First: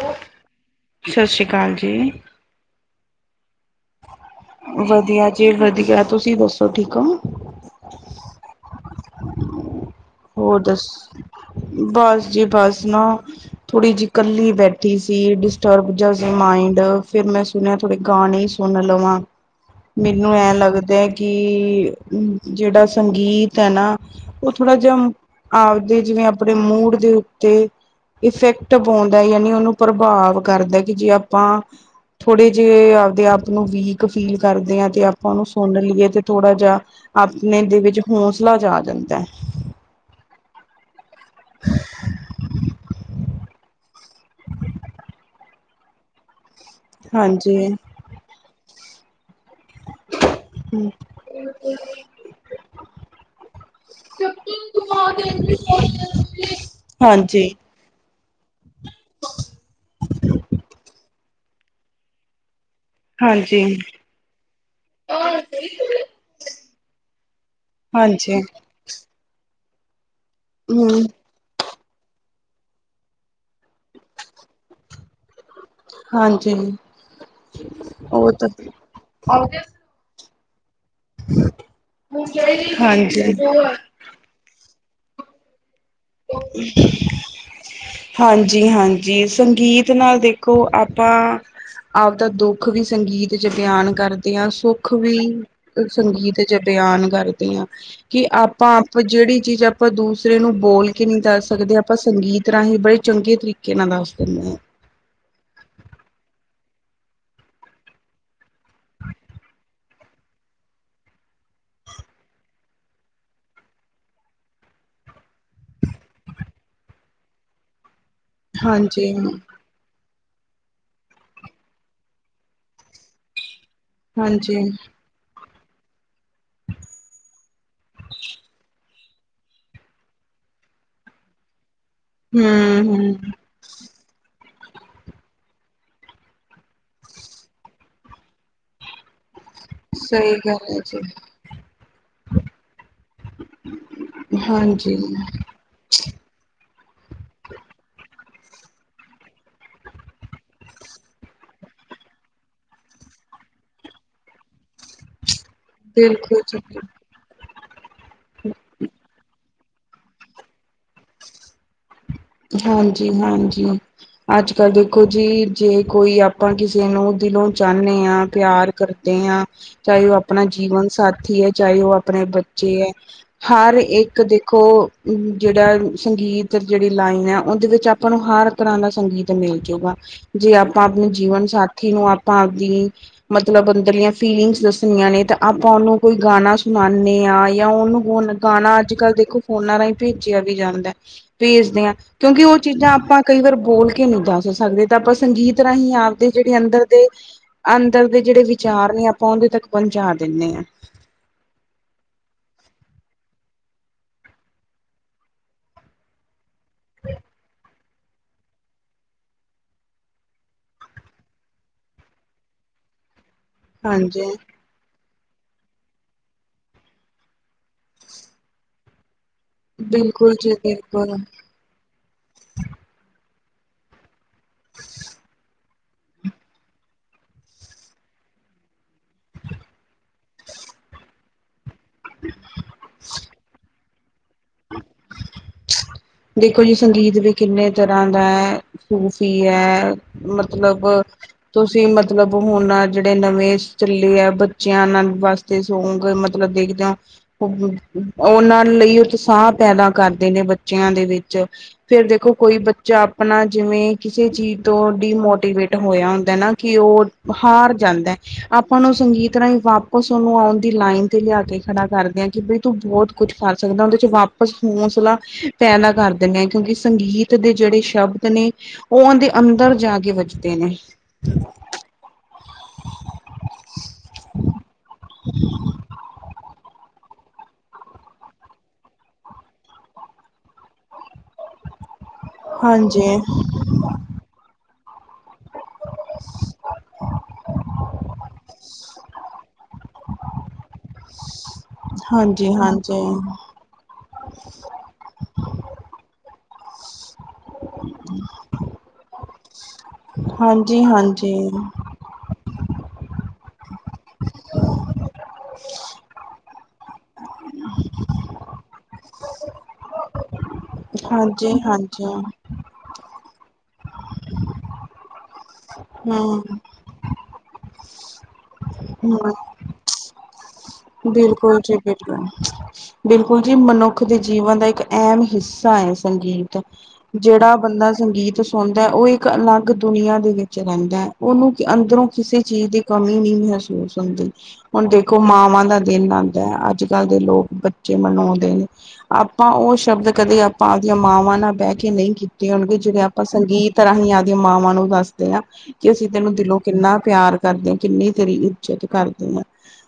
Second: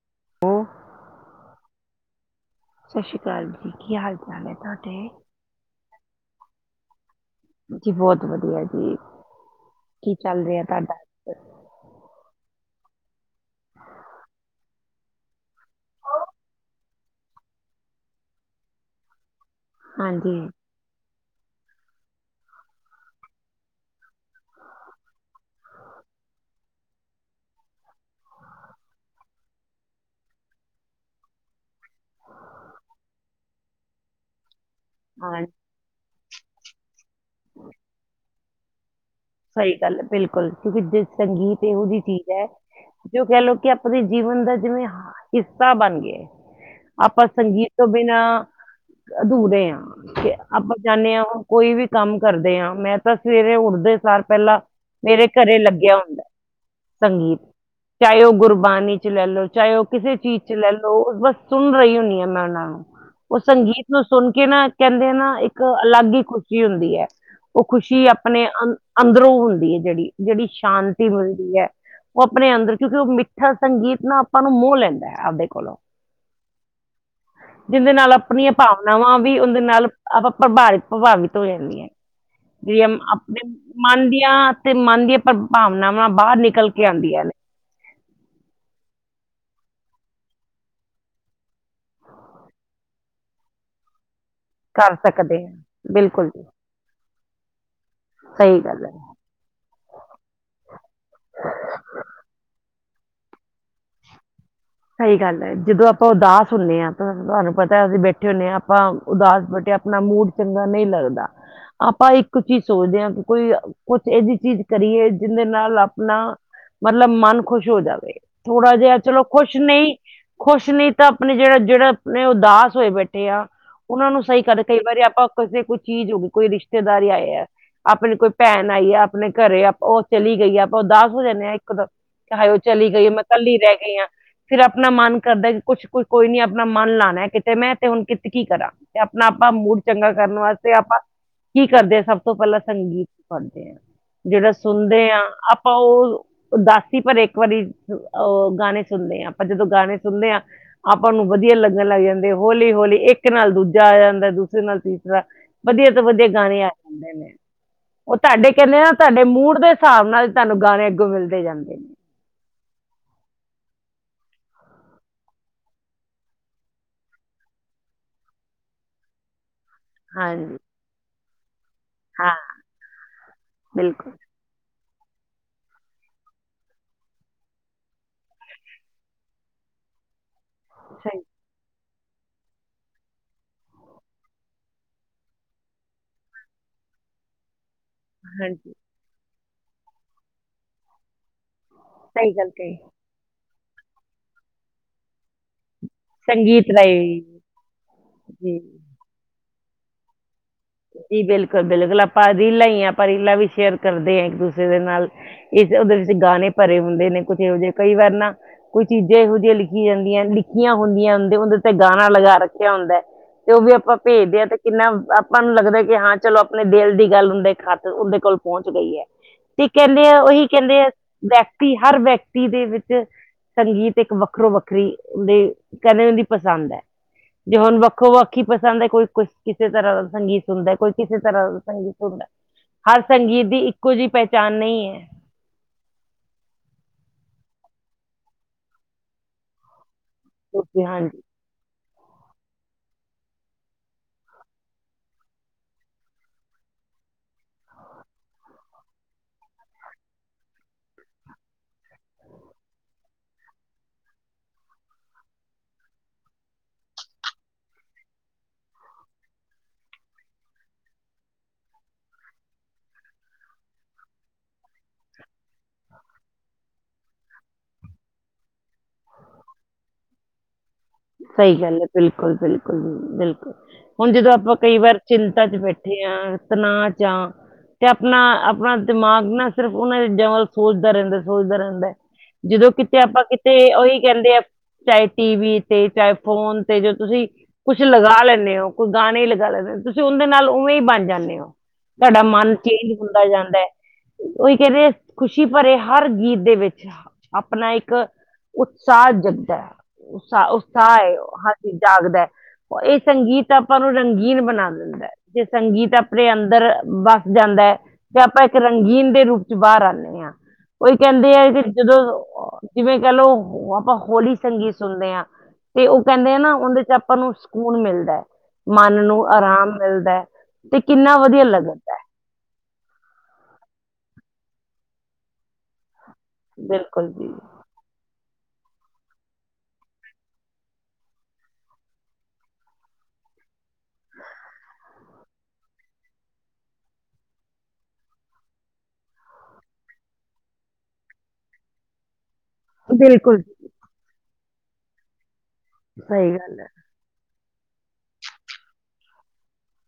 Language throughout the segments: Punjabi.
ਅ [unintelligible] ਹੋ। ਸਤਿ ਸ਼੍ਰੀ ਅਕਾਲ ਜੀ। ਸਤਿ ਸ਼੍ਰੀ ਅਕਾਲ ਜੀ, ਕੀ ਹਾਲ-ਚਾਲ ਹੈ ਤੁਹਾਡੇ? ਵਧੀਆ ਜੀ ਵਧੀਆ, ਤੁਸੀਂ ਦੱਸੋ ਠੀਕ ਹੋ? ਜੀ, ਬਹੁਤ ਵਧੀਆ ਜੀ। ਕੀ ਚੱਲ ਹੋਰ ਰਿਹਾ ਦੱਸ ਤੁਹਾਡਾ ਬਸ ਜੀ- ਬਸ ਨਾ ਥੋੜੀ ਜਿਹੀ ਕੱਲੀ ਬੈਠੀ ਸੀ, ਡਿਸਟਰਬ ਸੀ ਮਾਇੰਡ ਫਿਰ ਮੈਂ ਸੁਣਿਆ ਥੋੜੇ ਗਾਣੇ ਸੁਣ ਲਵਾਂ। ਮੈਨੂੰ ਹਾਂਜੀ ਐਂ ਲੱਗਦਾ ਹੈ। ਕਿ ਜਿਹੜਾ ਸੰਗੀਤ ਹੈ ਨਾ ਉਹ ਥੋੜਾ ਆਪਦੇ ਜਿਵੇਂ ਆਪਣੇ ਮੂਡ ਦੇ ਉੱਤੇ ਇਫੈਕਟ ਪਾਉਂਦਾ ਯਾਨੀ ਉਹਨੂੰ ਪ੍ਰਭਾਵ ਕਰਦਾ ਕਿ ਜੇ ਆਪਾਂ ਥੋੜ੍ਹੇ ਜਿਹੇ ਆਪਦੇ-ਆਪ ਨੂੰ ਵੀਕ ਫੀਲ ਕਰਦੇ ਹਾਂ। ਤੇ ਆਪਾਂ ਉਹਨੂੰ ਸੁਨ ਲਈਏ ਤੇ ਥੋੜਾ ਜਿਹਾ ਆਪਣੇ ਦੇ ਵਿੱਚ ਹੌਸਲਾ ਜਾ ਆ ਜਾਂਦਾ ਜਾ। ਸਹੀ ਗੱਲ ਹੈ ਬਿਲਕੁਲ, ਕਿਉਂਕਿ ਜ ਸੰਗੀਤ ਇਹੋ ਜਿਹੀ ਚੀਜ਼ ਹੈ ਜੋ ਕਹਿ ਲਓ ਕਿ ਆਪਦੇ ਜੀਵਨ ਦਾ ਜਿਵੇਂ ਹਿੱਸਾ ਬਣ ਗਿਆ ਆਪਾਂ ਹਾਂਜੀ ਸੰਗੀਤ ਤੋਂ ਬਿਨਾਂ ਅਧੂਰੇ ਆ। ਤੇ ਆਪਾਂ ਹੂੰ। ਚਾਹੁੰਦੇ ਹਾਂ ਕੋਈ ਵੀ ਕੰਮ ਕਰਦੇ ਹਾਂ, ਮੈਂ ਤਾਂ ਸਵੇਰੇ ਉੱਠਦੇ ਸਾਰ ਲਾ, ਮੇਰੇ ਘਰੇ ਲੱਗਿਆ ਸੰਗੀਤ ਹਾਂਜੀ ਹਾਂਜੀ। ਚਾਹੇ ਉਹ ਗੁਰਬਾਣੀ ਚ ਲੈ ਲਓ, ਚਾਹੇ ਉਹ ਕਿਸੇ ਚੀਜ਼ ਚ ਲੈ ਲਓ ਉਹ ਬਸ ਸੁਣ ਰਹੀ ਹੁੰਦੀ ਹਾਂ ਮੈਂ ਉਹਨਾਂ ਨੂੰ। ਉਹ ਹਾਂਜੀ ਸੰਗੀਤ ਨੂੰ ਸੁਣ ਕੇ ਨਾ ਕਹਿੰਦੇ ਨਾ ਇੱਕ ਅਲੱਗ ਹੀ ਖ਼ੁਸ਼ੀ ਹੁੰਦੀ ਹੈ। ਉਹ ਖੁਸ਼ੀ ਆਪਣੇ ਅ ਅੰਦਰੋਂ ਹੁੰਦੀ ਹੈ ਜਿਹੜੀ-ਜਿਹੜੀ ਹੂੰ ਸ਼ਾਂਤੀ ਮਿਲਦੀ ਹੈ, ਉਹ ਆਪਣੇ ਅੰਦਰ ਕਿਉਂਕਿ ਉਹ ਮਿੱਠਾ ਸੰਗੀਤ ਨਾ ਆਪਾਂ ਨੂੰ ਮੋਹ ਲੈਂਦਾ ਹੈ ਆਪਦੇ ਕੋਲੋਂ। ਹਾਂਜੀ ਜਿੰਹਦੇ ਨਾਲ ਉਹ ਤਾਂ ਆਪਣੀਆਂ ਭਾਵਨਾਵਾਂ ਵੀ ਉਹਦੇ ਨਾਲ ਆਪਾਂ ਪ੍ਰਭਾਵ-ਪ੍ਰਭਾਵਿਤ ਹੋ ਜਾਂਦੀ ਹੈ ਜਿੜ ਹਾਂਜੀ। ਆਪਣੇ ਮਨ ਦੀਆਂ ਤੇ ਮਨ ਦੀਆਂ ਪਰ ਭਾਵਨਾਵਾਂ ਬਾਹਰ ਨਿਕਲ ਕੇ ਆਉਂਦੀਆਂ ਨੇ। ਹਾਂਜੀ-ਹਾਂਜੀ, ਸੰਗੀਤ ਨਾਲ ਦੇਖੋ ਆਪਾਂ ਆਪਦਾ ਦੁੱਖ ਵੀ ਸੰਗੀਤ ਚ ਬਿਆਨ ਕਰਦਾ ਦੀਆਂ ਸੁੱਖ ਕਰ ਵੀ ਸਕਦੇ ਹਾਂ ਬਿਲਕੁਲ ਸੰਗੀਤ ਜੀ ਚ ਬਿਆਨ ਕਰਦਿਆ। ਕਿ ਸਹੀ ਗੱਲ ਹੈ ਆਪਾਂ-ਆਪ ਜਿਹੜੀ ਚੀਜ਼ ਆਪਾਂ ਦੂਸਰੇ ਨੂੰ ਬੋਲ ਕੇ ਨਹੀਂ ਦੱਸ ਸਕਦੇ ਆਪਾਂ ਸੰਗੀਤ ਰਾਹੀਂ ਬੜੇ ਚੰਗੇ ਤਰੀਕੇ ਨਾਲ ਦੱਸ ਦਿੰਦੇ ਹਾਂ। ਸਹੀ ਗੱਲ ਹੈ, ਜਦੋਂ ਆਪਾਂ ਉਦਾਸ ਹੁੰਦੇ ਹਾਂ ਤਾਂ ਤੁਹਾਨੂੰ ਪਤਾ ਅਸੀਂ ਬੈਠੇ ਹੁੰਦੇ ਹਾਂ ਆਪਾਂ ਉਦਾਸ ਬਟੇ ਆਪਣਾ ਮੂਡ ਚੰਗਾ ਨਹੀਂ ਲੱਗਦਾ ਆਪਾਂ ਇੱਕ ਚੀਜ਼ ਸੋਚਦੇ ਹਾਂ ਕਿ ਕੋਈ ਕੁਛ ਇਹ ਜਹੀ ਚੀਜ਼ ਕਰੀਏ ਜਿਹਦੇ ਨਾਲ ਆਪਣਾ ਮਤਲਬ ਮਨ ਖੁਸ਼ ਹੋ ਜਾਵੇ। ਥੋੜਾ ਜਿਹਾ ਹਾਂਜੀ ਚਲੋ ਖੁਸ਼ ਨਹੀਂ ਖੁਸ਼ ਨਹੀਂ ਤਾਂ ਆਪਣੇ ਜਿਹੜਾ-ਜਿਹੜਾ ਆਪਣੇ ਉਦਾਸ ਹੋਏ ਬੈਠੇ ਆ। ਉਹਨਾਂ ਨੂੰ ਸਹੀ ਹਾਂਜੀ ਕਰਦੇ ਕਈ ਵਾਰੀ ਆਪਾਂ ਕਿਸੇ ਕੋਈ ਚੀਜ਼ ਹੋ। ਕੋਈ ਰਿਸ਼ਤੇਦਾਰੀ ਆਏ ਆ ਆਪਣੀ ਕੋਈ ਭੈਣ ਆਈ ਹੈ। ਆਪਣੇ ਘਰੇ ਆਪਾਂ ਉਹ ਚਲੀ ਗਈ ਆ ਆਪਾਂ ਉਦਾਸ ਹੋ ਜਾਂਦੇ ਹਾਂ ਇੱਕ ਦਮ ਕਿ ਹਾਏ ਉਹ ਚਲੀ ਗਈ ਹੂੰ-ਹੂੰ ਮੈਂ ਇਕੱਲੀ ਰਹਿ ਗਈ ਹਾਂ ਫਿਰ ਆਪਣਾ ਮਨ ਕਰਦਾ ਕਿ ਕੁਛ ਕੋਈ ਨੀ ਆਪਣਾ ਮਨ ਲਾਉਣਾ ਕਿਤੇ ਮੈਂ ਤੇ ਹੁਣ ਕਿ ਕੀ ਕਰਾਂ। ਤੇ ਆਪਣਾ-ਆਪਾਂ ਮੂਡ ਚੰਗਾ ਸਹੀ ਕਰਨ ਵਾਸਤੇ ਗੱਲ ਹੈ ਆਪਾਂ ਜੀ ਕੀ ਕਰਦੇ ਸਭ ਤੋਂ ਪਹਿਲਾਂ ਸੰਗੀਤ ਕਰਦੇ ਆਂ। ਜਿਹੜਾ ਹਾਂਜੀ ਸੁਣਦੇ ਆਂ ਆਪ ਪਾ ਉਹ, ਉਦਾਸੀ ਭਰੇ ਇੱਕ ਵਾਰੀ ਅ, ਗਾਣੇ ਸੁਣਦੇ ਆਂ ਆਪਾਂ ਜਦੋਂ ਗਾਣੇ ਸੁਣਦੇ ਆ ਆਪਾਂ ਨੂੰ ਵਧੀਆ ਲੱਗਣ ਲੱਗ ਜਾਂਦੇ ਹੌਲੀ-ਹੌਲੀ ਇੱਕ ਨਾਲ ਦੂਜਾ ਆ ਜਾਂਦਾ ਦੂਸਰੇ ਨਾਲ ਤੀਸਰਾ। ਵਧੀਆ ਤੋਂ ਵਧੀਆ ਬਿਲਕੁਲ ਗਾਣੇ ਜੀ ਆਦੇ ਨੇ। ਉਹ ਤਾਡੇ ਕਹਿੰਦੇ ਆ ਤਾਡੇ ਮੂਡ ਦੇ ਸਾਬ ਨਾਲ ਤੁਹਾਨੂੰ ਗਾਣੇ ਅੱਗੋਂ ਮਿਲਦੇ ਜਾਂਦੇ। ਹਾਂਜੀ-ਹਾਂਜੀ। ਅੱਜ ਕੱਲ੍ਹ ਦੇਖੋ ਜੀ ਜੇ ਕੋਈ ਆਪਾਂ ਕਿਸੇ ਨੂੰ ਦਿਲੋਂ ਚਾਹਨੇ ਆਂ ਪਿਆਰ ਕਰ ਦੇ ਆਂ ਚਾਹੇ ਉਹ ਆਪਣਾ ਹਾਂਜੀ ਜੀਵਨ ਸਾਥੀ ਏ ਚਾਹੇ ਉਹ ਪਣੇ ਹਾਂ ਬੱਚੇ ਹਰ ਬਿਲਕੁਲ ਇੱਕ ਦੇਖੋ ਜਿਹੜਾ ਸੰਗੀਤ ਜੇ ਲਾਈਨ ਐ ਉਹਦੇ ਵਿੱਚ ਆਪਾਂ ਨੂੰ ਹਰ ਤਰ੍ਹਾਂ ਦਾ ਸੰਗੀਤ ਮਿਲ ਜੂਗਾ ਜੇ ਆਪਾਂ ਆਪਨੇ ਸਹੀ ਜੀਵਨ ਸਾਥ ਸਾਥੀ ਨੂੰ ਆਪਾਂ ਆਪਣੀ ਮਤਲਬ ਅੰਦਰ ਦੀਆਂ ਫੀਲਿੰਗਸ ਦੱਸਣੀਆਂ ਨੇ ਤਾਂ ਆਪਾਂ ਉਹਨੂੰ ਕੋਈ ਗਾਣਾ ਸੁਣਾਦੇ ਹਾਂ ਜਾਂ ਉਹਨੂੰ ਹੁਣ ਹਾਂਜੀ ਗਾਣਾ ਅੱਜ ਕੱਲ੍ਹ ਦੇਖੋ ਫੋਨਾਂ ਰਾਹੀਂ ਭੇਜਿਆ ਵੀ ਜਾਂਦਾ ਭੇਜਦੇ ਹਾਂ। ਕਿਉਂਕਿ ਉਹ ਚੀਜ਼ਾਂ ਆਪਾਂ ਕਈ ਵਾਰ ਬੋਲ ਕੇ ਨਹੀਂ ਦੱਸ ਸਕਦੇ ਤਾਂ ਆਪਾਂ ਸੰਗੀਤ ਰਾਹੀਂ ਆਪ ਦੇ ਜਿਹੜੀ ਅੰਦਰ ਦੇ ਅੰਦਰ ਦੇ ਜਿਹੜੇ ਵਿਚਾਰ ਨੇ ਆਪਾਂ ਉਹਦੇ ਤੱਕ ਪਹੁੰਚਾ ਦਿੰਦੇ ਹਾਂ। ਜੀ ਬਿਲਕੁਲ ਬਿਲਕੁਲ ਆਪਾਂ ਰੀਲਾਂ ਹੀ ਹ ਆਪਾਂ ਰੀਲਾ ਵੀ ਸ਼ੇਅਰ ਕਰਦੇ ਹ ਇੱਕ ਦੂਸਰੇ ਦੇ ਨਾਲ। ਇਸ ਉਦੇਰ ਵਿੱਚ ਗਾਣੇ ਭਰੇ ਹੁੰਦੇ ਨੇ ਕੁੱਝ ਇਹੋ ਜਿਹੇ ਕਈ ਵਾਰ ਨਾ ਕੋਈ ਚੀਜ਼ਾਂ ਇਹੋ ਜਿਹੀਆਂ ਲਿਖੀਆਂ ਜਾਂਦੀਆਂ ਲਿਖੀਆਂ ਹੁੰਦੀਆਂ ਹਦੇ ਉਹਦੇ ਤੇ ਗਾਣਾ ਲਗਾ ਰੱਖਿਆ ਹੁੰਦਾ। ਤੇ ਉਹ ਵੀ ਆਪਾਂ ਹਾਂਜੀ ਭੇਜਦੇ ਆ ਤੇ ਕਿੰਨਾ ਆਪਾਂ ਨੂੰ ਲੱਗਦਾ ਕਿ ਹਾਂ ਚਲੋ ਆਪਣੇ ਦਿਲ ਦੀ ਗੱਲ ਉਹਦੇ ਖਾਤ ਉਹਦੇ ਕੋਲ ਪਹੁੰਚ ਗਈ ਹੈ। ਤੇ ਕਹਿੰਦੇ ਆ ਬਿਲਕੁਲ ਉਹੀ ਜੀ ਕਹਿੰਦੇ ਆ। ਬਿਲਕੁਲ ਤੀ ਹਰ ਵਿਅਕਤੀ ਦੇ ਵਿੱਚ ਸੰਗੀਤ ਇੱਕ ਵੱਖਰੋ ਵੱਖਰੀ ਦੇ ਕਦੇ ਉਹਦੀ ਪਸੰਦ ਹੈ ਜੇ ਹੁਣ ਵੱਖੋ ਵੱਖ ਹੀ ਪਸੰਦ ਹੈ ਕੋਈ ਕੁ ਕਿਸੇ ਤਰ੍ਹਾਂ ਦਾ ਗੀਤ ਸੁਣਦਾ ਏ ਕੋਈ ਕਿਸੇ ਤਰ੍ਹਾਂ ਦਾ ਸੰਗੀਤ ਸੁ ਹਰ ਸੰਗੀਤ ਦੀ ਇੱਕੋ ਜਿਹੀ ਪਹਿਚਾਣ ਨਈ ਏ। ਦੇਖੋ ਜੀ ਸੰਗੀਤ ਵੀ ਕਿੰਨੇ ਤਰ੍ਹਾਂ ਦਾ ਐ, ਸੂਫ਼ੀ ਐ। ਤੁਸੀਂ ਮਤਲਬ ਹਾਂਜੀ ਤੁਸੀਂ ਮਤਲਬ ਹੁਣ ਜਿਹੜੇ ਨਵੇਂ ਚੱਲੇ ਆ ਬੱਚਿਆਂ ਨਾਲ ਵਾਸ ਤੇ ਸੌਂਗ ਮਤਲਬ ਦੇਖਦਿਆ ਉਹਨਾਂ ਲਈ ਉਤਸਾਹ ਪੈਦਾ ਕਰਦੇ ਨੇ ਬੱਚਿਆਂ ਦੇ ਵਿੱਚ। ਫਿਰ ਦੇਖੋ ਕੋਈ ਬੱਚਾ ਆਪਣਾ ਜਿਵੇਂ ਕਿਸੇ ਚੀਜ਼ ਤੋਂ ਡੀਮੋਟੀਵੇਟ ਹੋਇਆ ਹੁੰਦੈ ਨਾ ਕਿ ਉਹ ਹਾਰ ਜਾਂਦੈ, ਆਪਾਂ ਨੂੰ ਸੰਗੀਤ ਰਾਹੀਂ ਵਾਪਸ ਉਹਨੂੰ ਆਉਣ ਦੀ ਲਾਈਨ ਤੇ ਲਿਆ ਕੇ ਖੜਾ ਕਰਦੇ ਆਂ ਕਿ ਬ ਤੂੰ ਬਹੁਤ ਕੁਛ ਕਰ ਸਕਦਾ ਉਹਦੇ ਚ ਵਾਪਸ ਹੌਸਲਾ ਪੈਦਾ ਕਰ ਦਿੰਨੇ ਐਂ ਕਿਉਂਕਿ ਸੰਗੀਤ ਦੇ ਜਿਹੜੇ ਸ਼ਬਦ ਨੇ ਉਹ ਉਹਨਦੇ ਅੰਦਰ ਜਾ ਕੇ ਵੱਜਦੇ ਨੇ। ਸਹੀ ਗੱਲ ਐ ਬਿਲਕੁਲ-ਬਿਲਕੁਲ, ਬਿਲਕੁਲ। ਹੁਣ ਜਦੋਂ ਆਪਾਂ ਕਈ ਵਾਰ ਚਿੰਤਾ ਚ ਬੈਠੇ ਆਂ ਤਨਾਅ ਚਾ ਤੇ ਆਪਣਾ-ਆਪਣਾ ਦਿਮਾਗ ਨਾ ਸਿਰਫ ਉਹਨਾਂ ਚੀਜ਼ਾਂ ਵੱਲ ਸੋਚਦਾ ਰਹਿੰਦੈ-ਸੋਚਦਾ ਰਹਿੰਦੈ। ਜਦੋਂ ਕਿਤੇ ਹਾਂਜੀ ਆਪਾਂ ਕਿਤੇ ਉਹੀ ਕਹਿੰਦੇ ਐ, ਚਾਹੇ ਟੀ ਵੀ ਤੇ ਚਾਹੇ ਫੋਨ ਤੇ ਜੋ ਤੁਸੀਂ, ਕੁਛ ਲਗਾ ਲੈਨੇ ਓ ਕੋ ਗਾਨੇ ਈ ਲਗਾ ਲੈਨੇ ਓ ਤੁਸੀਂ ਉਹਨਦੇ ਨਾਲ ਉਵੇਂ ਈ ਬਣ ਜਾਂਨੇ ਓ, ਤੁਹਾਡਾ ਮਨ ਹਾਂਜੀ ਹਾਂਜੀ ਚੇਂਜ ਹੁੰਦਾ ਹਾਂਜੀ ਜਾਂਦੈ। ਉਹੀ ਕਹਿੰਦੇ, ਖੁਸ਼ੀ ਭਰੇ ਹਰ ਗੀਤ ਦੇ ਵਿੱਚ ਆਪਣਾ ਇੱਕ, ਉਤਸਾਹ ਜਗਦਾ ਐ। ਹਾਂਜੀ ਉਤਸ਼ਾਹ ਐ ਹਾਂਜੀ ਜਾਗਦਾ ਐ ਇਹ ਸੰਗੀਤ ਆਪਾਂ ਨੂੰ ਰੰਗੀਨ ਬਣਾ ਦਿੰਦੈ। ਜੇ ਸੰਗੀਤ ਆਪਣੇ ਅੰਦਰ ਵਸ ਜਾਂਦੈ। ਤੇ ਆਪਾਂ ਇੱਕ ਰੰਗੀਨ ਦੇ ਰੂਪ ਚ ਬਾਹਰ ਆਨੇ ਆ। ਉਹੀ ਕਹਿੰਦੇ ਐ ਹਾਂਜੀ ਕਿ ਜਦੋਂ ਹਾਂਜੀ ਜਿਵੇਂ ਕਹਿ ਲਓ, ਆਪਾਂ ਹੋਲੀ ਸੰਗੀਤ ਸੁਣਦੇ ਆਂ। ਤੇ ਉਹ ਕਹਿੰਦੇ ਐ ਹਮ ਨਾ, ਉਹਦੇ ਚ ਆਪਾਂ ਨੂੰ ਸਕੂਨ ਮਿਲਦੈ, ਮਨ ਨੂੰ ਹਮ ਆਰਾਮ ਮਿਲਦੈ। ਬਿਲਕੁਲ ਜੀ, ਬਿਲ ਬਿਲਕੁਲ ਜੀ, ਮਨੁੱਖ ਦੇ ਜੀਵਨ ਦਾ ਇੱਕ ਅਹਿਮ ਹਿੱਸਾ ਐ ਸੰਗੀਤ। ਬਿਲਕੁਲ ਜੀ ਜਿਹੜਾ ਬੰਦਾ ਸੰਗੀਤ ਚ ਹੁੰਦਾ, ਉਹ ਇੱਕ ਅਲੱਗ ਦੁਨੀਆਂ ਦੇ ਵਿੱਚ ਰਹਿੰਦਾ ਹੈ ਉਹਨੂੰ ਅੰਦਰੋਂ ਕਿਸੇ ਚੀਜ਼ ਦੇ ਕਮੀ ਨਹੀਂ ਮਹਿਸੂਸ ਹੁੰਦੀ। ਹੁਣ ਦੇਖੋ ਮਾਵਾਂ ਦੀ ਦਾ ਦਿਨ ਆਉਂਦਾ ਹੈ ਅੱਜ ਕੱਲ੍ਹ ਦੇ ਲੋਕ ਬੱਚੇ ਮਨਾਉਂਦੇ ਨੇ ਆਪਾਂ ਉਹ ਸ਼ਬਦ ਕਦੇ ਆਪਾਂ ਉਹਦੀਆਂ ਮਾਵਾਂ ਨਾਲ ਬਹਿ ਕੇ ਨਹੀਂ ਕੀਤਾ ਣਗੇ, ਜਿਵੇਂ ਆਪਾਂ ਬਿਲਕੁਲ ਜੀ, ਸੰਗੀਤ ਰਾਹੀਂ ਆਪਦੀਆਂ ਮਾਵਾਂ ਨੂੰ ਦੱਸਦੇ ਹਾਂ। ਕਿ ਅਸੀਂ ਸਹੀ ਤੈਨੂੰ ਦਿਲੋਂ ਗੱਲ ਹੈ ਕਿੰਨਾ ਪਿਆਰ ਕਰਦੇ ਹਾਂ, ਕਿੰਨੀ ਤੇਰੀ ਇੱਜਤ ਕਰਦੇ ਹਾਂ,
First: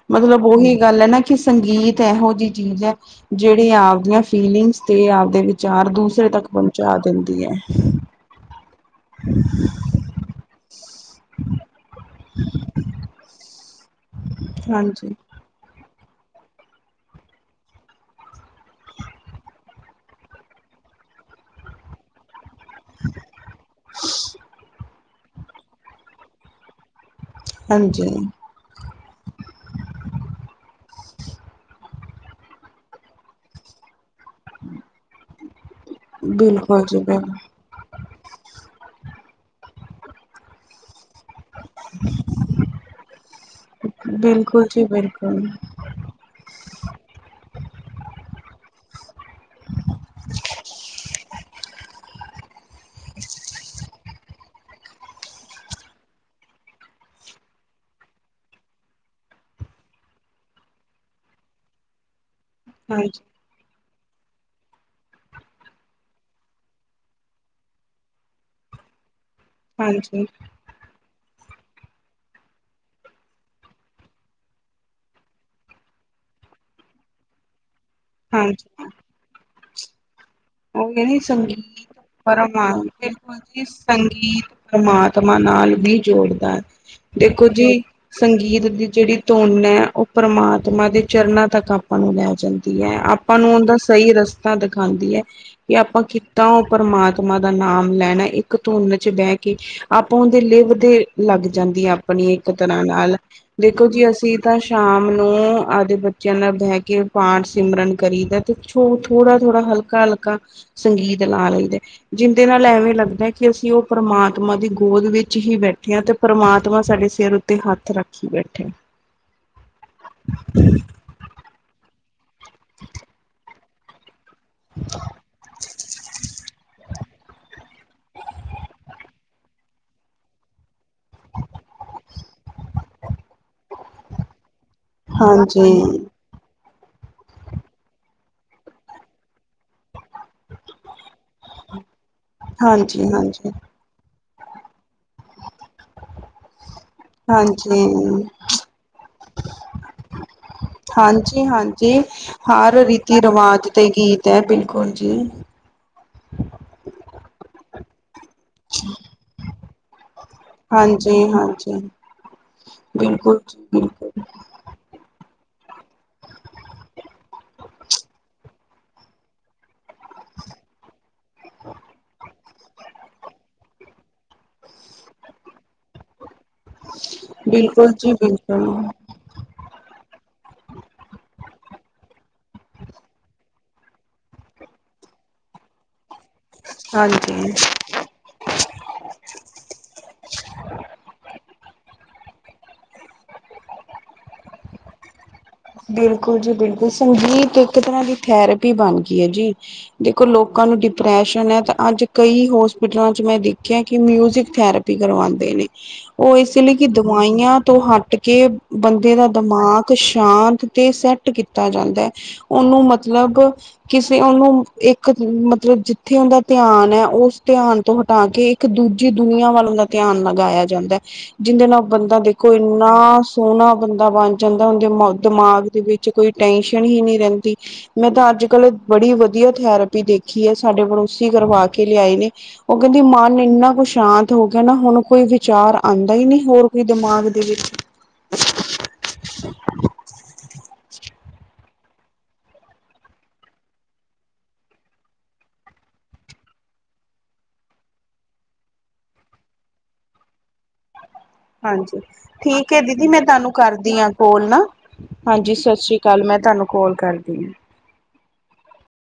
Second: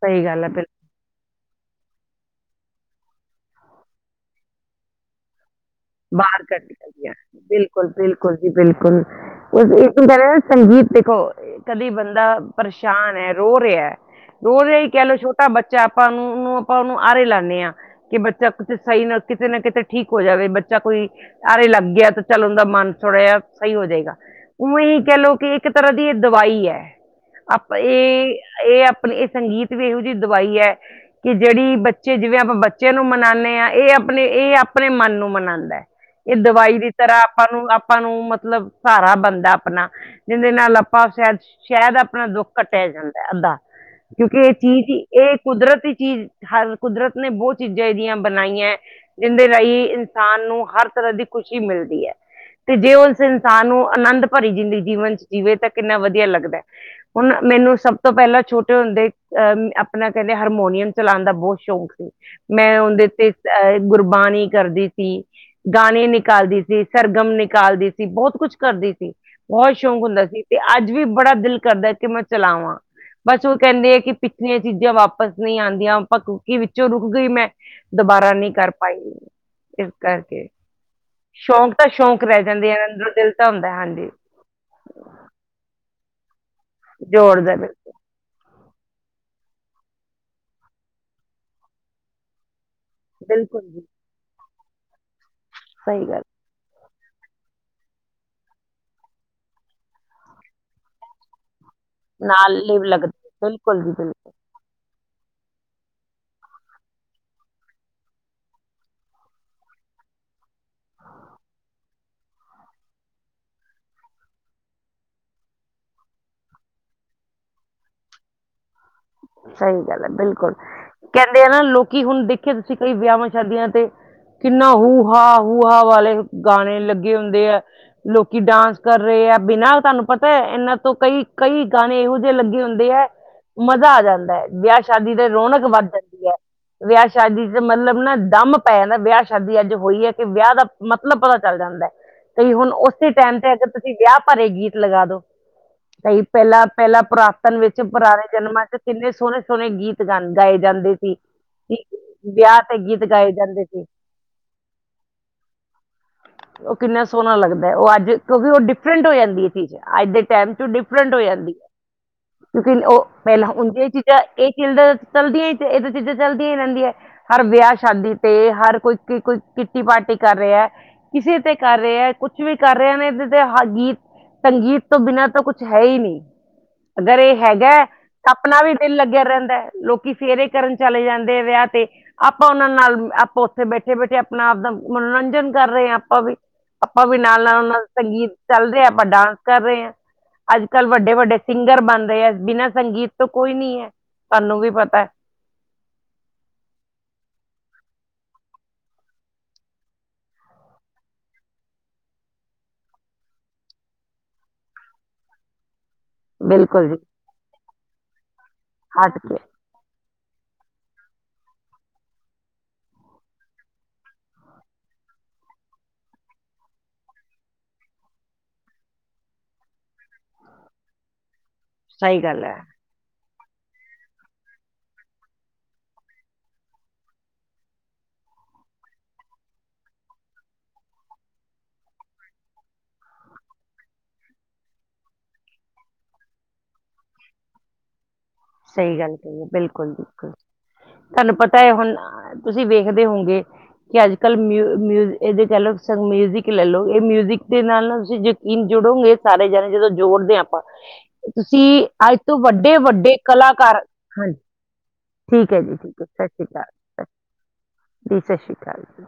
ਸਹੀ ਗੱਲ ਮਤਲਬ ਹੈ ਬਿਲਕੁਲ ਉਹੀ ਗੱਲ ਹੈ ਨਾ ਕਿ ਸੰਗੀਤ ਇਹੋ ਜਿਹੀ ਚੀਜ਼ ਹੈ ਜਿਹੜੀ ਆਪਦੀਆਂ ਫੀਲਿੰਗਸ ਤੇ ਆਪਦੇ ਚਾਰ, ਦੂਸਰੇ ਤੱਕ ਪਹੁੰਚਾ ਦਿੰਦੀ ਹੈ। ਬਿਲਕੁਲ ਜੀ, ਬਿਲਕੁਲ ਇੱਕ ਕਹਿ ਰਹੇ ਆ ਸੰਗੀਤ ਦੇਖੋ, ਕਦੀ ਬੰਦਾ ਪਰੇਸ਼ਾਨ ਐ, ਰੋ ਰਿਐ, ਰੋ ਰਿਐ ਹੀ ਕਹਿ ਹਾਂਜੀ ਲਓ ਛੋਟਾ ਬੱਚਾ, ਆਪਾਂ ਨੂੰ ਉਹਨੂੰ ਆਪਾਂ ਉਹਨੂੰ ਆਰੇ ਲਾਨੇ ਆ। ਕਿ ਬੱਚਾ, ਕੁਛ ਸਹੀ ਨਾ ਕਿਤੇ ਨਾ ਕਿਤੇ ਠੀਕ ਹੋ ਜਾਵੇ ਬ ਜਾਂ ਕੋਈ, ਆਰੇ ਲੱਗ ਗਿਆ ਤਾਂ ਚੱਲ ਉਹਦਾ ਮਨ ਥੋੜਾ ਜਾ ਸਹੀ ਹੋ ਜੇਗਾ, ਉਵੇਂਹੀ ਕਹਿ ਲਓ ਕਿ ਇੱਕ ਤਰ੍ਹਾਂ ਦੀ ਇਹ, ਦਵਾਈ ਐ। ਆਪਾਂ ਹਾਂਜੀ ਏ ਇਹ ਆਪਣੇ ਇਹ ਸੰਗੀਤ ਵੀ ਇਹੋ ਜੀ ਦਵਾਈ ਐ ਕਿ ਜਿਹੜੀ ਬੱਚੇ, ਜਿਵੇਂ ਆਪਾਂ ਬੱਚਿਆਂ ਨੂੰ ਮਨਾਨੇ ਆਂ ਇਹ ਆਪਣੇ ਇਹ ਆਪਣੇ ਮਨ ਨੂੰ ਮਨਾਦੈ। ਏ ਦਵਾਈ ਬਿਲਕੁਲ ਦੀ ਜੀ ਤਰ੍ਹਾਂ, ਬਿਲਕੁਲ ਆਪਾਂ ਨੂੰ ਆਪਾਂ ਨੂੰ ਮਤਲਬ ਸਹਾਰਾ ਬਣਦਾ ਅਪਨਾ, ਜਿਹਦੇ ਨਾਲ ਆਪਾਂ ਸ਼ਾਇਦ ਸ਼ੈਦ, ਆਪਣਾ ਦੁੱਖ ਕੱਟਿਆ ਜਾਂਦੈ ਅੱਧਾ ਕਿਉਂਕਿ ਇਹ ਬਿਲਕੁਲ ਜੀ ਚੀਜ਼ ਈ ਇਹ ਬਿਲਕੁਲ ਕੁਦਰਤੀ ਚੀਜ਼ ਹਰ ਕੁਦਰਤ ਨੇ ਬਹੁਤ ਚੀਜ਼ਾਂ ਇਹਜੀਆ ਬਣਾਈਐ, ਜੀਂਦੇ ਰਾਈ ਇਨਸਾਨ ਨੂੰ ਹਰ ਤਰ੍ਹਾਂ ਦੀ ਖੁਸ਼ੀ ਮਿਲਦੀ ਐ। ਤੇ ਜੇ ਉਸ ਇਨਸਾਨ ਨੂੰ ਆਨੰਦ ਭਰੀ ਜਿੰਦੀ ਜੀਵਨ ਚ ਜੀਵੇ ਤਾਂ ਕਿੰਨਾ ਵਧੀਆ ਲੱਗਦਾ ਏ। ਹੁਣ ਮੈਨੂੰ, ਸਭ ਤੋਂ ਪਹਿਲਾਂ ਛੋਟੇ ਹੁੰਦੇ ਅਹ ਆਪਣਾ ਕਹਿੰਦੇ ਹਾਰਮੋਨੀਅਮ ਚਲਾਉਣ ਦਾ ਬਹੁਤ ਸ਼ੌਕ ਮੈਂ ਉਹਦੇ ਹਾਂਜੀ ਤੇ ਅਹ ਗੁਰਬਾਣੀ ਕਰਦੀ ਸੀ ਗਾਣੇ ਨਿਕਾਲਦੀ ਸੀ, ਸਰਗਮ ਨਿਕਾਲਦੀ ਸੀ, ਬਹੁਤ ਕੁਝ ਕਰਦੀ ਸੀ। ਬਹੁਤ ਸ਼ੌਕ ਹੁੰਦਾ ਹਾਂਜੀ ਸੀ ਤੇ ਅੱਜ ਵੀ ਬੜਾ ਦਿਲ ਕਰਦਾ ਕਿ ਮੈਂ ਚਲਾਵਾਂ। ਬਸ ਉਹ ਕਹਿੰਦੇ ਆ ਕਿ ਪਿਛਲੀਆਂ ਚੀਜ਼ਾਂ ਵਾਪਸ ਨਹੀਂ ਆਉਂਦੀਆਂ, ਆਪਾ ਕੁਕੀ ਵਿੱਚੋਂ ਰੁਕ ਗਈ ਮੈਂ ਦੁਬਾਰਾ ਨਹੀਂ ਕਰ ਹਾਂਜੀ ਪਾਈ, ਇਸ ਕਰਕੇ। ਉਹ ਕਹਿੰਦੀ ਸ਼ੌਂਕ ਸੰਗੀਤ ਤਾਂ ਸ਼ੌਂਕ ਰਹਿ ਪਰਮ ਆ ਜਾਂਦੇ ਅੰਦਰੋਂ ਦਿਲ ਬਿਲਕੁਲ ਤਾਂ ਜੀ, ਹੁੰਦਾ ਹੈ, ਹਾਂਜੀ ਸੰਗੀਤ ਪਰਮਾਤਮਾ ਨਾਲ ਵੀ ਜੋੜਦਾ ਹੈ, ਦੇਖੋ ਜੋੜਦਾ ਬਿਲ- ਜੀ ਸੰਗੀਤ ਦੀ ਜਿਹੜੀ ਧੁਨ ਹੈ, ਉਹ ਪਰਮਾਤਮਾ ਦੇ ਚਰਨਾਂ ਤੱਕ ਆਪਾਂ ਨੂੰ ਲੈ ਜਾਂਦੀ ਹੈ। ਆਪਾਂ ਨੂੰ ਬਿਲਕੁਲ ਉਂਦਾ ਜੀ ਸਹੀ ਰਸਤਾ ਦਿਖਾਉਂਦੀ ਹੈ। ਕੀ ਆਪਾਂ ਸਹੀ ਗੱਲ ਕਿੱਦਾਂ ਉਹ ਪਰਮਾਤਮਾ ਦਾ ਨਾਮ ਲੈਣਾ ਇੱਕ ਧੁੰਨ ਚ ਬਹਿ ਕੇ। ਆਪੋ ਉਹਦੇ ਲਿਵ ਦੇ ਲੱਗ ਜਾਂਦੀ ਹੈ, ਆਪਣੀ ਇੱਕ ਨਾਲ ਲਿਵ ਤਰ੍ਹਾਂ ਲੱਗਦਾ ਨਾਲ ਬਿਲਕੁਲ ਦੇਖੋ ਜੀ ਬਿਲਕੁਲ ਅਸੀਂ ਤਾਂ ਸ਼ਾਮ ਨੂੰ ਆਦੇ ਬੱਚਿਆਂ ਨਾਲ ਬਹਿ ਕੇ ਪਾਠ ਸਿਮਰਨ ਕਰੀਦਾ ਪਿੱਛੋਂ, ਥੋੜਾ ਥੋੜਾ, ਹਲਕਾ ਹਲਕਾ, ਸੰਗੀਤ ਲਾ ਲਈਦਾ। ਜਿੰਦੇ ਨਾਲ ਐਵੇਂ ਲੱਗਦਾ ਕਿ ਅਸੀਂ ਉਹ ਪਰਮਾਤਮਾ ਦੀ ਗੋਦ ਵਿੱਚ ਹੀ ਬੈਠੇ ਹਾਂ, ਤੇ ਪਰਮਾਤਮਾ ਸਾਡੇ ਸਿਰ ਉ ਤੇ ਹੱਥ ਰੱਖੀ ਬੈਠਾ। ਸਹੀ ਗੱਲ ਹੈ, ਬਿਲਕੁਲ ਕਹਿੰਦੇ ਆ ਨਾ ਲੋਕੀ ਹੁਣ ਦੇਖਿਆ ਤੁਸੀਂ, ਕਈ ਵਿਆਹਾਂ ਸ਼ਾਦੀਆਂ ਤੇ ਕਿੰਨਾ ਹੂ ਹਾ ਹੂ ਹਾ ਵਾਲੇ ਗਾਣੇ ਲੱਗੇ ਹੁੰਦੇ ਹੈ ਲੋਕੀ, ਡਾਂਸ ਕਰ ਰਹੇ ਆ ਬਿਨਾਂ ਤੁਹਾਨੂੰ ਪਤਾ ਹੈ ਇਹਨਾਂ ਤੋਂ ਕਈ, ਕਈ ਗਾਣੇ ਇਹੋ ਜਿਹੇ ਲੱਗੇ ਹੁੰਦੇ ਹੈ ਜਾਂਦਾ ਹੈ, ਵਿਆਹ ਸ਼ਾਦੀ ਤੇ ਰੌਣਕ ਹਾਂਜੀ, ਵੱਧ ਜਾਂਦੀ ਹੈ। ਵਿਆਹ ਸ਼ਾਦੀ ਚ ਮਤਲਬ ਨਾ ਦਮ ਪੈ ਜਾਂਦਾ, ਵਿਆਹ ਸ਼ਾਦੀ ਅੱਜ ਹੋਈ ਐ, ਕਿ ਵਿਆਹ ਦਾ ਮਤਲਬ ਪਤਾ ਚੱਲ ਜਾਂਦਾ ਐ, ਕਿ ਹੁਣ ਹਾਂਜੀ, ਉਸੇ ਟੈਮ ਹਾਂਜੀ, ਤੇ ਅਗਰ ਤੁਸੀਂ ਵਿਆਹ ਭਰੇ ਗੀਤ ਲਗਾ ਦੋ। ਕਈ ਪਹਿਲਾਂ-ਪਹਿਲਾਂ ਪੁਰਾਤਨ ਵਿੱਚ, ਪੁਰਾਣੇ ਹਾਂਜੀ। ਜਨਮਾਂ ਚ ਕਿੰਨੇ ਸੋਹਣੇ- ਸੋਹਣੇ ਗੀਤ ਗਾਏ ਜਾਂਦੇ ਸੀ, ਹਾਂਜੀ, ਹਾਂਜੀ ਵਿਆਹ ਹਰ ਤੇ ਗੀਤ ਰੀਤੀ ਗਾਏ ਜਾਂਦੇ ਰਿਵਾਜ ਸੀ। ਗੀਤ ਤੇ ਬਿਲਕੁਲ ਜੀ। ਉਹ ਕਿੰਨਾ ਸੋਹਣਾ ਲੱਗਦਾ ਐ, ਉਹ ਅੱਜ ਕਿਉਂਕਿ ਉਹ ਡਿਫਰੈਂਟ ਹੋ ਜਾਂਦੀ ਏ ਚੀਜ਼, ਅੱਜ ਦੇ ਟੈਮ ਚ ਡਿਫਰੈਂਟ ਹੋ ਹਾਂਜੀ, ਜਾਂਦੀ। ਹਾਂਜੀ ਲੇਕਿਨ ਉਹ ਬਿਲਕੁਲ ਪਹਿਲਾਂ ਜੀ ਉਨ ਬਿਲਕੁਲ। ਚੀਜ਼ਾਂ ਇਹ ਚੀ ਚਲਦੀਆਂ ਹੀ, ਇਹ ਦੋ ਚੀਜ਼ਾਂ ਚਲਦੀਆਂ ਹੀ ਰਹਿੰਦੀਆਂ ਐ। ਹਰ ਵਿਆਹ ਸ਼ਾਦੀ ਤੇ, ਹਰ ਕੋਈ-ਕੋਈ ਕਿੱਟੀ ਪਾਰਟੀ ਕਰ ਰਿਹਾ, ਕਿਸੇ ਤੇ ਕਰ ਰਿਹਾ ਹੈ ਕੁਛ। ਕੁਛ ਵੀ ਕਰ ਰਹੇ ਨੇ, ਤੇ ਗੀਤ ਸੰਗੀਤ ਤੋਂ ਬਿਨਾਂ ਤਾਂ ਕੁਛ ਹੈ ਹੀ ਨਹੀਂ। ਅਗਰ ਇਹ ਹੈਗਾ ਬਿਲਕੁਲ ਜੀ ਆਪਣਾ ਤਾਂ ਬਿਲਕੁਲ ਵੀ ਦਿਲ ਲੱਗਿਆ ਰਹਿੰਦਾ, ਲੋਕੀ ਫੇਰੇ ਕਰਨ ਚਲੇ ਜਾਂਦੇ ਐ ਵਿਆਹ ਤੇ। ਆਪਾਂ ਉਹਨਾਂ ਨਾਲ ਆਪਾਂ ਉੱਥੇ ਬੈਠੇ- ਬੈਠੇ ਆਪਣਾ ਆਪ ਦਾ, ਮਨੋਰੰਜਨ ਕਰ ਰਹੇ ਹਾਂ ਆਪਾਂ ਵੀ। ਆਪਾਂ ਵੀ ਨਾਲ- ਹਾਂਜੀ। ਨਾਲ ਉਹਨਾਂ ਦਾ ਸੰਗੀਤ ਚੱਲ ਰਿਹਾ, ਆਪਾਂ ਡਾਂਸ ਕਰ ਰਹੇ ਹਾਂ। ਅੱਜ-ਕੱਲ੍ਹ ਵੱਡੇ-ਵੱਡੇ ਸਿੰਗਰ ਬਣ ਰਹੇ ਆ, ਬਿਨਾਂ ਸੰਗੀਤ ਕੋਈ ਨਹੀ ਐ, ਤੁਹਾਨੂੰ ਵੀ ਪਤਾ। ਬਿਲਕੁਲ ਜੀ ਬਿਲਕੁਲ, ਸੰਗੀਤ ਇੱਕ ਤਰ੍ਹਾਂ ਦੀ ਥੈਰੇਪੀ ਬਣ ਗਈ ਐ ਜੀ। ਦੇਖੋ ਲੋਕਾਂ ਨੂੰ ਡਿਪਰੈਸ਼ਨ ਐ, ਤਾਂ ਅੱਜ ਕਈ ਹੋਸਪਿਟਲਾਂ ਚ ਮੈਂ ਦੇਖਿਆ, ਕਿ ਮਿਊਜ਼ਿਕ ਥੈਰੇ ਪੀ ਕਰਵਾਂਦੇ ਨੇ। ਉਹ ਇਸ ਲਈ ਕਿ ਬਿਲਕੁਲ ਜੀ ਦਵਾਈਆਂ ਤੋਂ ਹੱਟ ਕੇ, ਬੰਦੇ ਹਟ ਦਾ ਕੇ ਦਮਾਕ ਸ਼ਾਂਤ ਤੇ ਸੈਟ ਕੀਤਾ ਜਾਂਦਾ ਐ, ਉਹਨੂੰ ਮਤਲਬ ਕਿਸੇ ਉਹਨੂੰ ਇੱਕ ਮਤਲਬ ਜਿੱਥੇ ਉਹਦਾ ਧਿਆਨ ਐ, ਉਸ ਧਿਆਨ ਤੋਂ ਹਟਾ ਕੇ ਇੱਕ ਦੂਜੀ ਦੁਨੀਆਂ ਵੱਲ ਉਹਦਾ ਧਿਆਨ ਲਗਾਇਆ ਜਾਂਦਾ ਐ। ਜਿਹਦੇ ਨਾਲ ਬੰਦਾ ਸਹੀ ਗੱਲ ਦੇਖੋ, ਹੈ ਇੰਨਾ ਸੋਹਣਾ ਬੰਦਾ ਬਣ ਜਾਂਦਾ, ਉਹਦੇ ਦਮਾਗ ਦੇ ਵਿੱਚ ਕੋਈ ਟੈਂਨਸ਼ਨ ਹੀ ਨਹੀਂ ਰਹਿੰਦੀ। ਮੈਂ ਤਾਂ ਅੱਜ- ਕੱਲ ਬੜੀ ਵਧੀਆ ਥੈਰੇਪੀ ਦੇਖੀ ਐ, ਸਾਡੇ ਪੜੋਸੀ ਕਰਵਾ ਕੇ ਲਿਆਏ ਨੇ। ਉਹ ਕਹਿੰਦੀ ਮਨ ਇੰਨਾ ਕੁ ਸ਼ਾਂਤ ਹੋ ਗਿਆ ਨਾ, ਹੁਣ ਕੋਈ ਵਿਚਾਰ ਆਂਦਾ ਹੀ ਨਹੀਂ, ਹੋਰ ਕੋਈ ਦਿਮਾਗ ਦੇ ਵਿੱਚ। ਸਹੀ ਗੱਲ ਕਹੀ ਐ, ਬਿਲਕੁਲ -ਬਿਲਕੁਲ ਤੁਹਾਨੂੰ ਪਤਾ ਹੈ, ਹੁਣ ਤੁਸੀਂ ਵੇਖਦੇ ਹੋਂਗੇ। ਕਿ ਅੱਜ- ਕੱਲ ਮਿਊ- ਮਿਊ ਇਹਦੇ ਕਹਿ ਲਓ ਮਿਊਜਿਕ ਲੈ ਲਓ, ਇਹ ਮਿਊਜਿਕ ਦੇ ਨਾਲ ਨਾ ਤੁਸੀਂ ਜੁੜੋਗੇ ਸਾਰੇ ਜਾਣੇ, ਜਦੋਂ ਜੋੜਦੇ ਹਾਂ ਆਪਾਂ, ਤੁਸੀਂ ਹਾਂਜੀ ਅੱਜ ਤੋਂ ਠੀਕ ਵੱਡੇ ਹੈ ਦੀਦੀ -ਵੱਡੇ ਮੈਂ ਤੁਹਾਨੂੰ ਕਲਾਕਾਰ, ਕਰਦੀ ਹਾਂ ਹਾਂਜੀ ਕੋਲ ਨਾ ਠੀਕ ਹਾਂਜੀ ਐ ਜੀ, ਸਤਿ ਸ੍ਰੀ ਠੀਕ ਐ ਜੀ, ਅਕਾਲ ਮੈਂ ਸਸ ਰੀ ਤੁਹਾਨੂੰ ਕੋਲ ਕਾਲ। ਕਰਦੀ ਹਾਂ ਦੀ ਸਸ਼ ਰੀ ਕਾਲ ਜੀ।